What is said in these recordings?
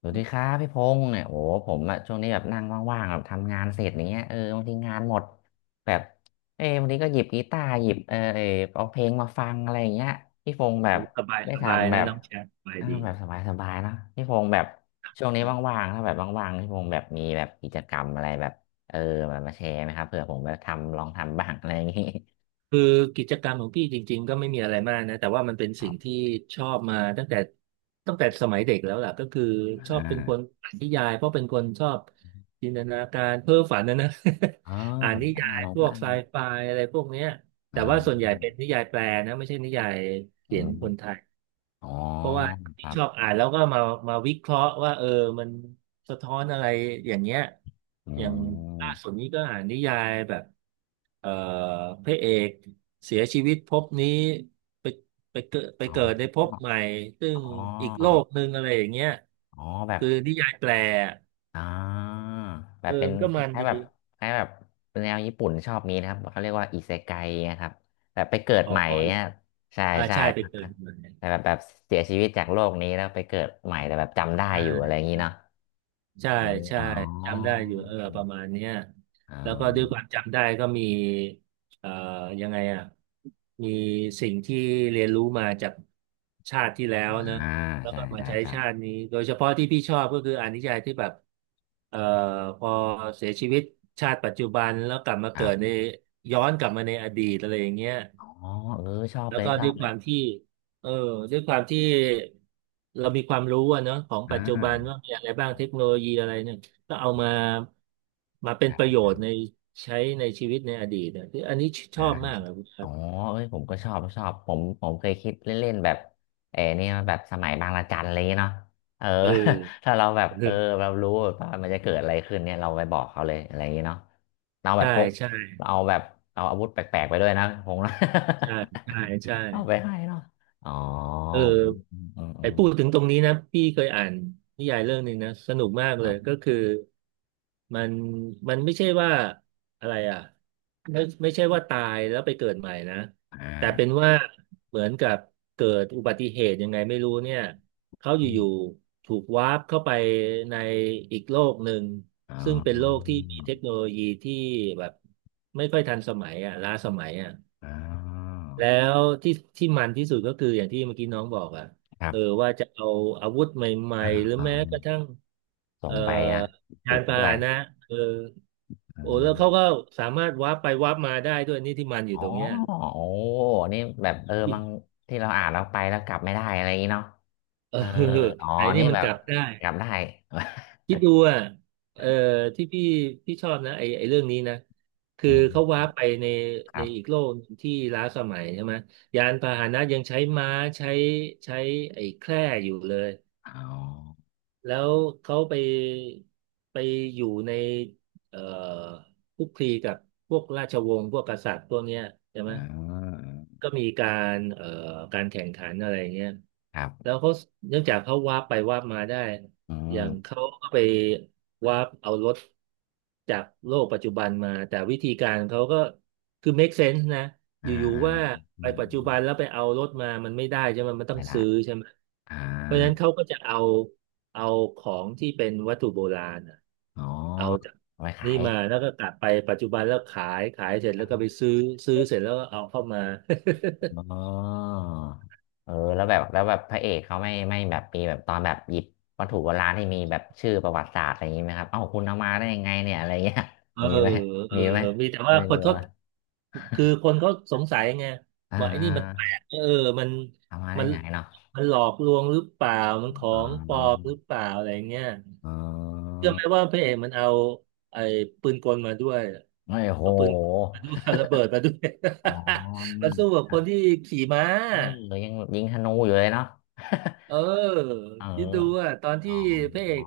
สวัสดีครับพี่พงษ์เนี่ยโอ้โหผมอะช่วงนี้แบบนั่งว่างๆแบบทำงานเสร็จอย่างเงี้ยเออบางทีงานหมดแบบเออบางทีก็หยิบกีตาร์หยิบเอาเพลงมาฟังอะไรอย่างเงี้ยพี่พงษ์แบบสบายได้สบายทำแบนะบน้องแชทสบายเออดีแบบสบายๆเนอะพี่พงษ์แบบช่วงนี้ว่างๆถ้าแบบว่างๆพี่พงษ์แบบมีแบบกิจกรรมอะไรแบบเออแบบมาแชร์ไหมครับเผื่อผมแบบทำลองทำบ้างอะไรอย่างงี้ คือกิจกรรมของพี่จริงๆก็ไม่มีอะไรมากนะแต่ว่ามันเป็น ครัสิ่งบที่ชอบมาตั้งแต่สมัยเด็กแล้วล่ะก็คือชออ่บเป็นคนาอ่านนิยายเพราะเป็นคนชอบจินตนาการเพ้อฝันนะนะ อ๋อ อ่านผมนิก็ยาอ่านยผมพก็วอ่ากนไซไฟอะไรพวกเนี้ยอ๋แต่อว่าส่วนใหญ่เป็นนิยายแปลนะไม่ใช่นิยายอืเขียนคนไทมย อ๋อเพราะว่าครัชบอบอ่านแล้วก็มาวิเคราะห์ว่าเออมันสะท้อนอะไรอย่างเงี้ยอือย่างม ล่าสุดนี้ก็อ่านนิยายแบบเอ่อพระเอกเสียชีวิตภพนี้ไปไปอ๋เกิดในอภพใหม่ซึ่งอ๋ออีกโลกหนึ่งอะไรอย่างเงี้ยอ๋อแบบคือนิยายแปลอ่าแบเออบเป็นมันก็คมันล้ายดีๆแบบคล้ายๆแบบแนวญี่ปุ่นชอบมีนะครับเขาเรียกว่าอิเซไกนะครับแบบไปเกิดอ๋ใหม่อเนี่ยใช่อ่าใช่ใช่ไปเกิครัดบใหม่แต่แบบแบบเสียชีวิตจากโลกนี้แล้วไปเกิดใหม่แต่แบบจำได้อยู่อะไรอใช่ ย่างนี้เนาะใช่อมใช่อ๋อจำได้อยู่เอออืประมมาณเนี้ยแล้วก็ด้วยความจำได้ก็มีเอ่อยังไงอ่ะมีสิ่งที่เรียนรู้มาจากชาติที่แล้วเนอะอ่าแล้วใช่ก็มาใช่ใช้ใช่ชาตินี้โดยเฉพาะที่พี่ชอบก็คืออานิจจัยที่แบบเอ่อพอเสียชีวิตชาติปัจจุบันแล้วกลับมาคเกิรัดบในย้อนกลับมาในอดีตอะไรอย่างเงี้ย อ๋อเออชอบแล้เลวยก็ชอด้วบยเลคยวามที่เออด้วยความที่เรามีความรู้อะเนอะของปัอ่าจจุบันว่ามีอะไรบ้างเทคโนโลยีอะไรเนี่ยก็เอามาเป็นประใช่โยชน์ในใช้ในชีวิตในอดีตเนี่ยคืออันนี้ชใช่ อบมากอะครัอ๋อบเอ้ยผมก็ชอบผมเคยคิดเล่นๆแบบเออเนี่ยแบบสมัยบางระจันอะไรอย่างเงี้ยเนาะเออ เออ ถ้าเราแบบ เอเออ อเรารู้ว่ามันจะเกิดอะไรขึ้นเนี่ยเราไปบอกเขาเลยอะไรอย่างเงี้ยเนาะเราแบใช่บพกใช่เราเอาแบบเอาอาวุธแปลกๆไปด้วยนะคงนะ ใช่ใช่ใช่ เอาไปให้เนาะอ๋ออืเออ มอืมอืไอ้มพูดถึงตรงนี้นะพี่เคยอ่านนิยายเรื่องหนึ่งนะสนุกมากคเลรัยบก็คือมันไม่ใช่ว่าอะไรอ่ะไม่ใช่ว่าตายแล้วไปเกิดใหม่นะอ่แต่เป็นาว่าเหมือนกับเกิดอุบัติเหตุยังไงไม่รู้เนี่ยเขาออยู่มๆถูกวาร์ปเข้าไปในอีกโลกหนึ่งอ๋อซึ่งเป็นโลกที่มีเทคโนโลยีที่แบบไม่ค่อยทันสมัยอ่ะล้าสมัยอ่ะ อ๋อ แล้วที่มันที่สุดก็คืออย่างที่เมื่อกี้น้องบอกอ่ะครัเออบว่าจะเอาอาวุธใหม่อ่าๆหรืออ่าแม้กระทั่งส่เอ่องไปนะติยาดนไปพาด้วย หนะเออโอ้แล้วเขาก็สามารถวาร์ปไปวาร์ปมาได้ด้วยนี่ที่มันออ๋ยู่อตรงเนี้ย โอ้นี่แบบเออบาง ที่เราอ่านเราไปแล้วกลับไม่ได้อะไรอย่างงี้เนาะเออเอออ๋อไอ้นี่นี่มันแบกบลับได้กลับได้ คิดดูอ่ะเออที่พี่ชอบนะไอ้เรื่องนี้นะ คืออืเขามวาร์ปไปในครัอีกบโลกหนึ่งที่ล้าสมัยใช่ไหมยานพาหนะยังใช้ม้าใช้ใช้ไอ้แคร่อยู่เลย อ๋อแล้วเขาไปไปอยู่ในเอ่อคลุกคลีกับพวกราชวงศ์พวกกษัตริย์พวกเนี้ยใช่อืไหมมก็มีการการแข่งขันอะไรเงี้ยครัแล้วบเขาเนื่องจากเขาวาบไปวาบมาได้ อือมย่างเขาก็ไปวาร์ปเอารถจากโลกปัจจุบันมาแต่วิธีการเขาก็คือ make sense นะออ่ายู่อ่าๆว่าอืไปมปัจอืจุมบันแล้วไปเอารถมามันไม่ได้ใช่ไหมมันต้อไม่งได้ซื้อใช่ไหมอ่าเพราะฉะนั้นเขาก็จะเอาเอาของที่เป็นวัตถุโบราณน่ะอ๋อเอาจากเอาไปขานี่ย มาแล้วก็กลับไปปัจจุบันแล้วขายเสร็จแล้วก็ไปซื้อเสร็จแล้วก็เอาเข้ามา อ๋อเออ แล้วแบบแล้วแบบพระเอกเขาไม่ ไม่แบบมีแบบตอนแบบหยิบวัตถุโบราณที่มีแบบชื่อประวัติศาสตร์อะไรอย่างนี้ไหมครับเอ้าคุณเอามาได้ยังไงเนี่ย อะไรเงี้ย เออ มีไหมเออมีไหมมีแต่ว่าไม่คนรู้ก็อ่ะคือคนเขาสงสัยไงอ่ว่าไอ้นี่มันแปลากเออมันเอามาได้มันไงเนาะหลอกลวงหรือเปล่ามันขออ๋งปลอมอหรือเปล่าอะไรเงี้ยเออเชื่อไหมว่าพระเอกมันเอาไอ้ปืนกลมาด้วยไม่โหเอาปืนมาด้วย ระเบิดมาด้วย อ๋อ มาสู้กับคนที่ขี่ม้า เออยังยิงธนูอยู่เลยเนาะ เออ เออคิดดูอ่ะตอนอ๋ที่พระเออก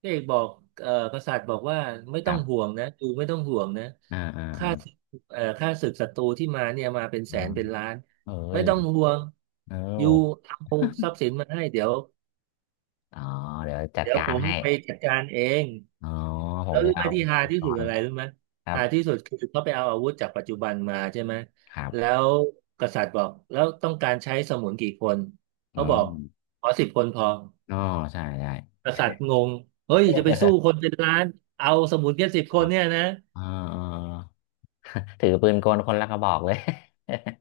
บอกกษัตริย์บอกว่าไม่คต้อรังบห่วงนะดูไม่ต้องห่วงนะอ่าอ่าข้าศึกศัตรูที่มาเนี่ยมาเป็นแสอ่านเป็นล้านเออเอ้ไม่ยต้องห่วงเอออยู่าเอาทรัพย์สินมาให้เดี๋ยวอ๋อเดี๋ยวจัดกาผรมให้ ไปจัดการเองอ๋อผแล้มวไปรู้ไหมเอาที่อุฮาปที่กสุดรณ์อะไรรู้ไหมครับฮาที่สุดคือเขาไปเอาอาวุธจากปัจจุบันมาใช่ไหมครับแล้วกษัตริย์บอกแล้วต้องการใช้สมุนกี่คนเขาอืบอมกขอสิบคนพอ อ๋อใช่ใช่ กษัตริย์งงเฮ้ยจะไปสู้คน เป็นล้านเอาสมุนแค่สิบคอ๋อนเนี่ยนะออออ ถือปืนกลคนละกระบอกเลย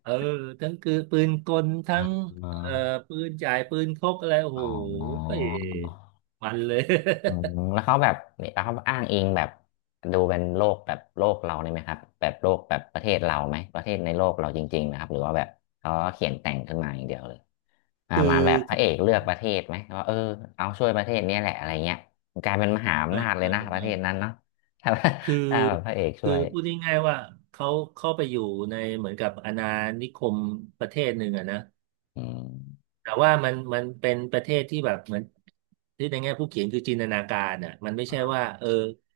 เออทั้งคือปืนกล ทั้งอ๋าเอ่อปืนจ่ายปืนพกอะไรโอ้โหอ๋อ เอ้ยมันเลย อืมแล้วเขาแบบเนี่ยแล้วเขาอ้างอิงแบบดูเป็นโลกแบบโลกเราเลยไหมครับแบบโลกแบบประเทศเราไหมประเทศในโลกเราจริงๆนะครับหรือว่าแบบเขาก็เขียนแต่งขึ้นมาอย่างเดียวเลย มาคือมาแบบพระเอกเลือกประเทศไหมว่าเออเอาช่วยประเทศเนี้ยแหละอะไรเงี้ยมันกลายเป็นมหาอำนาจเลยนะประเทไม่ศนั้นเนาะ ถ้าคือถ้าแบบพระเอกช่วยพูดง่ายๆว่าเขาเข้าไปอยู่ในเหมือนกับอาณานิคมประเทศหนึ่งอะนะ อืมแต่ว่ามันเป็นประเทศที่แบบเหมือนที่ในแง่ผู้เขียนคือจินตนาการอ่ะมันไม่ใช่ว่า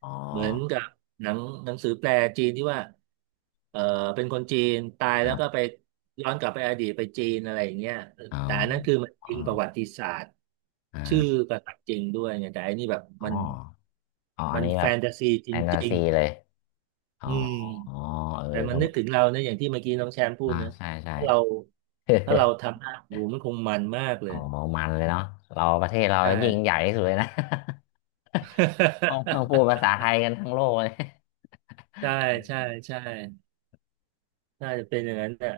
อ๋อเหมือนกับหนังหนังสือแปลจีนที่ว่าเออเป็นคนจีนตายคแล้รัวก็ไปบย้อนกลับไปอดีตไปจีนอะไรอย่างเงี้ยอ๋อแต่อันนั้นคือมันอ๋จอริงประวัติศาสตร์อ่ชื่อากษัตริย์จริงด้วยไงแต่อันนี้แบบอ๋อมันอ๋ออัมันนนี้แฟแบบนตาซีจแฟนตาริงซีเลยอ๋ๆออืมเอแต่อมันก็ นึกถึงเราเนี่ยอย่างที่เมื่อกี้น้องแชมป์พูดอ่านะใช่ใช่ ถ้าเรา ถ้าเราทำได้โอ้โหมันคงมันมากเลอ๋ย อมันเลยเนาะเราประเทศเราใช่ ยิ่งใหญ่ที่สุดเลยนะ ต้องพูดภาษา ไทยกันทั้งโลกเลย ใช่ใช่ ใช่ น่าจะเป็นอย่างนั้นน่ะ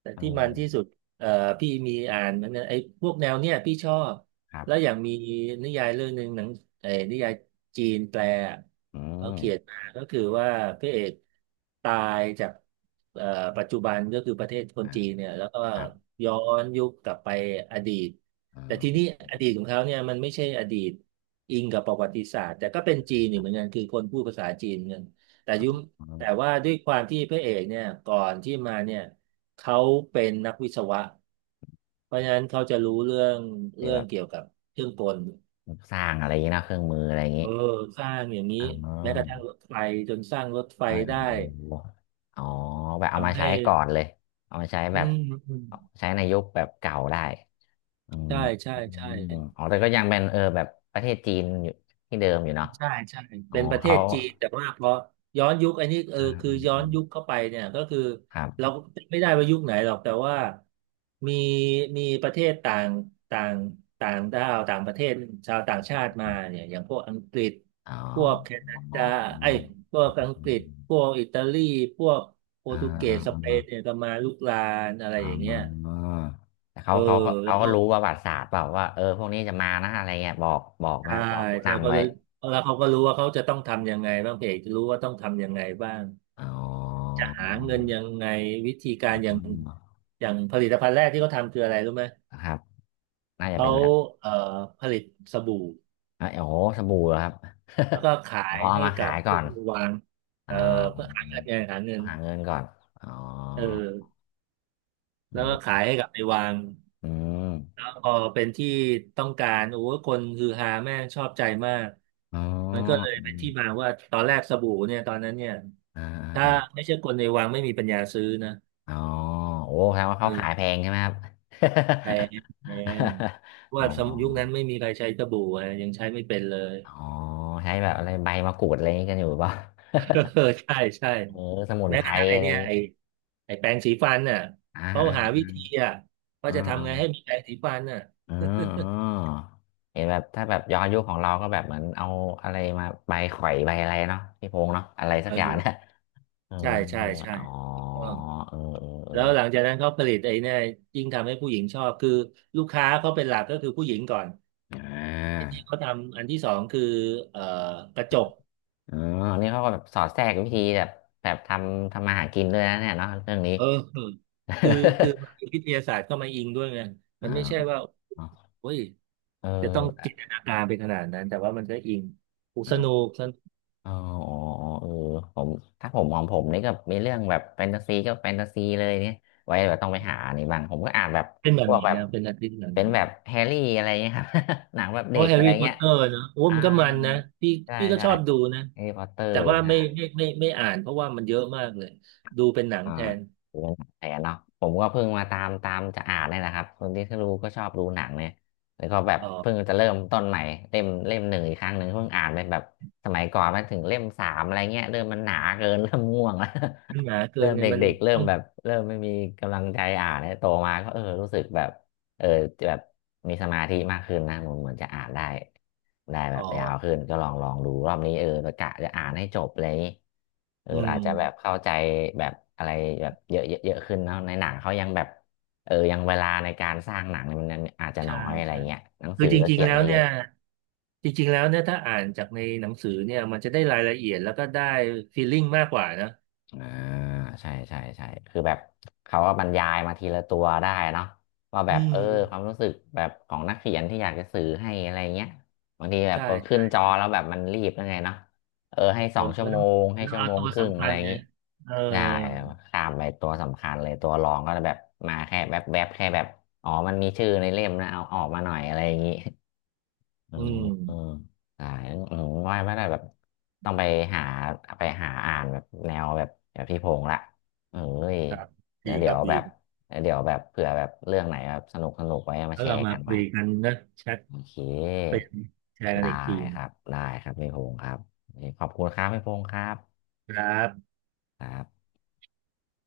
แต่เอที่มันอที่สุดเอ่อพี่มีอ่านมันนะไอ้พวกแนวเนี้ยพี่ชอบครัแล้วบ อย่างมีนิยายเรื่องหนึ่งหนังไอ้นิยายจีนแปลอะอืเขาเขียนมมาก็คือว่าพระเอกตายจากเอ่อปัจจุบันก็คือประเทศคนอ่ะจีนเนี่ยแล้วก็ครับย้อนยุคกลับไปอดีตอ๋อแต่ทีนี้อดีตของเขาเนี่ยมันไม่ใช่อดีตอิงกับประวัติศาสตร์แต่ก็เป็นจีนคอีกรับเหมือนกันคือคนพูดภาษาจีนเหมือนกัน แต่ครับยุมอืมแต่ว่าด้วยความที่พระเอกเนี่ยก่อนที่มาเนี่ยเขาเป็นนักวิศวะเพราะฉะนั้นเขาจะรู้เรื่องเดี๋ยเรื่อแบงบเกี่ยวกับเครื่องกลสร้างอะไรอย่างนี้นะเครื่องมืออะไรอย่างนี้เออสร้างอย่างนี้อ่าเอแม้กระทั่งอรถไฟจนสร้างรถไฟเอยได้เอออ๋อแบบเอามาทำให้ใช้ก่อนเลย เอามาใช้แบอืบมอืมใช้ในยุคแบบเก่าได้อืมใช่ใช่อใช่ มอ๋อแต่ก็ยังเป็นเออแบบประเทศจีนอยู่ที่เดิมอยู่เนาะ ใช่ใช่อ๋อเป็นประเทเขาศจีนแต่ว่าพอย้อนยุคอันนี้เอออ่าคืออืมย้ออืนมยุคเข้าไปเนี่ยก็คือครัเราบก็จำไม่ได้ว่ายุคไหนหรอกแต่ว่ามีมีประเทศต่างต่างต่างด้าวต่างประเทศชาวต่างชาติมาเนี่ยอย่างพวกอังกฤษอ๋อพวกแคอนา๋อดาไอ้ยพวอกออังกฤษพวกอิตาลีพวกโปรอ่าตุเกอ่าสสอ่าเปอ่นเนี่ยก็มาลุกรานอะไราอ่าอย่างเงี้ยแต่เอเขาอเขาแล้เขาวก็ก็รู้ประวัติศาสตร์เปล่าว่าเออพวกนี้จะมานะอะไรเงี้ยบอกบอกนะใช่บอกผู้ใช่นำก็ไว้เลยแล้วเขาก็รู้ว่าเขาจะต้องทำยังไงบ้างเพจจะรู้ว่าต้องทำยังไงบ้าง อ๋อจะหาเงินยังไงวิธีกาอ๋รอย่าองอย่างผลิตภัณฑ์แรกที่เขาทำคืออะไรรู้ไหมนะครับน่าจะเขาเป็นแบบเอ่อผลิตสบู่เอ้ยโอ้โหสบู่เหรอครับ แล้วก็ ขาอ๋อยเอาให้มากัขาบยก่อผู้นวางอ๋เอ่ออเพื่อหาเงินไงหาเงินหาเงินก่อนอ๋อเออแล้วก็ขาเออยให้กับไปวางอืมแล้วพอเป็นที่ต้องการโอ้โหคนฮือฮาแม่งชอบใจมากอ๋อมันก็เลยอืเป็นมที่มาว่าตอนแรกสบู่เนี่ยตอนนั้นเนี่ยอ่ถ้าา ไม่ใช่คนในวังไม่มีปัญญาซื้อนะอ๋อโอ้แปลว่าเขาขายเออ แพงใช่ไหมครับ แพงแพงเพราะ อ๋อว่าสมยุคนั้นไม่มีใครใช้สบู่อะยังใช้ไม่เป็นเลย อ๋อใช้แบบอะไรใบมะกรูดอะไรอย่างนี้กันอยู่หรือเปล่า เออใช่ใช่เออสมุนแม้ไพกรระทั่งไออะไรอเนี่ยย่างงี้ไอไอแปรงสีฟันน่ะอ่าเขาหาวิธีอ่าอ่ะว่าอ่จะทำไงให้ามีแปรงสีฟันน่ะ อ่า อ่าเห็นแบบถ้าแบบย้อนยุคของเราก็แบบเหมือนเอาอะไรมาใบข่อยใบอะไรเนาะพี่พงษ์เนาะอะไรสักอย่างนะเออเออใช่ใช่เออใช่อ๋อถูกต้องเออเออเออแล้วหลังจากนั้นเขาผลิตไอ้เนี่ยยิ่งทำให้ผู้หญิงชอบคือลูกค้าเขาเป็นหลักก็คือผู้หญิงก่อนอ่ไอ้ที่าเขาทำอันที่สองคือเอ่อกระจก เออนี่เขาก็แบบสอดแทรกวิธีแบบแบบทำมาหากินด้วยนะเนี่ยเนาะเรื่องนี้ เออคือคือมันมี วิทยาศาสตร์เข้ามาอิงด้วยไงมัอ่านไม่ใช่ว่าอ๋อเฮ้ยเอจะต้องจินอตนาการไปขนาดนั้นแต่ว่ามันก็อิงอุยสนุกอ่ะสนุกอ๋ออ๋ออ๋อเออผมถ้าผมของผมนี่ก็มีเรื่องแบบแฟนตาซีก็แฟนตาซีเลยเนี่ยไว้แบบต้องไปหาอันนี่บ้างผมก็อ่านแบบเป็นแบพบวไหกนแบบนะเป็นนักดิ้นแบบเป็ไหนนแบบแฮร์รี่อะไรเงี้ยครับ หนังแบบโอ้เด็กแฮอะร์ไรรี่พอตเงี้ยเตอร์นะโอ้อ่ามันก็มันนะพี่ใช่พี่ก็ใช่ชอบดูนะแฮร์รี่พอตเตอแต่ร์ ว่าไม่อ่านเพราะว่ามันเยอะมากเลยดูเป็นหนังอ่าแทนดูเป็นหนังแทนเนาะผมก็เพิ่งมาตามจะอ่านเนี่ยนะครับคนที่รู้ก็ชอบดูหนังเนี่ยแล้วก็แบบอ๋เพิ่งอจะเริ่มต้นใหม่เล่มหนึ่งอีกครั้งหนึ่งเพิ่งอ่านไปแบบสมัยก่อนมาถึงเล่มสามอะไรเงี้ยเริ่มมันหนาเกิน เริ่มง่วงแล้ว มันหนา เกิเริ่นมไงมันเด็กๆเริ่มต้องแบบเริ่มไม่มีกำลังใจอ่านเนี่ยโตมาก็เออรู้สึกแบบ เออแบบมีสมาธิมากขึ้นนะผมเหมือนจะอ่านได้ได้แบอ๋อบยาวขึ้นก็ลองดูรอบนี้เออประกะจะอ่านให้จบอะไรอย่างนี้เอออือาม จจะแบบเข้าใจแบบอะไรแบบเยอะเยอะเยอะขึ้นเนาะในหนังเขายังแบบเออยังเวลาในการสร้างหนังเนี่ยมันอาจจะน้ใช่อยอะไรใช่เงี้ยหนังคืสืออจก็ริงเขีๆยนแล้ได้วเยเนี่อะ ยจริงๆแล้วเนี่ยถ้าอ่านจากในหนังสือเนี่ยมันจะได้รายละเอียดแล้วก็ได้ฟีลลิ่งมากกว่านะอ่าใช่ใช่ใช่คือแบบเขาก็บรรยายมาทีละตัวได้เนาะว่าแบอืบเอมอความรู้สึกแบบของนักเขียนที่อยากจะสื่อให้อะไรเงี้ยบางทีแบบใช่พอขึ้ใช่นจอใช่แล้วแบบมันรีบยังไงเนาะเออให้ผสองมชั่ก็วโมต้องงให้ชั่วเอาโมงตัวครึ่งสำอะคัไรญอย่างเนี่งี้ยเออได้ข้ามไปตัวสำคัญเลยตัวรองก็จะแบบมาแค่แบบแบบแค่แบบอ๋อมันมีชื่อในเล่มนะเอาออกมาหน่อยอะไรอย่างงี้ อืออือือมอ่าผมว่าไม่ได้แบบต้องไปหาอ่านแบบแนวแบบแบบพี่พงษ์ละเอ้ยครับเวดีคเดี๋รัยบวดีแบบเดี๋ยวแบบเผื่อแบบเรื่องไหนแบบสนุกไว้มาแล้วแชเราร์มากันใหคุม่ยกันนะแชทโอเป็เคนแชร์กันได้อีกทีครับได้ครับพี่พงษ์ครับขอบคุณครับพี่พงษ์ครับครับครับ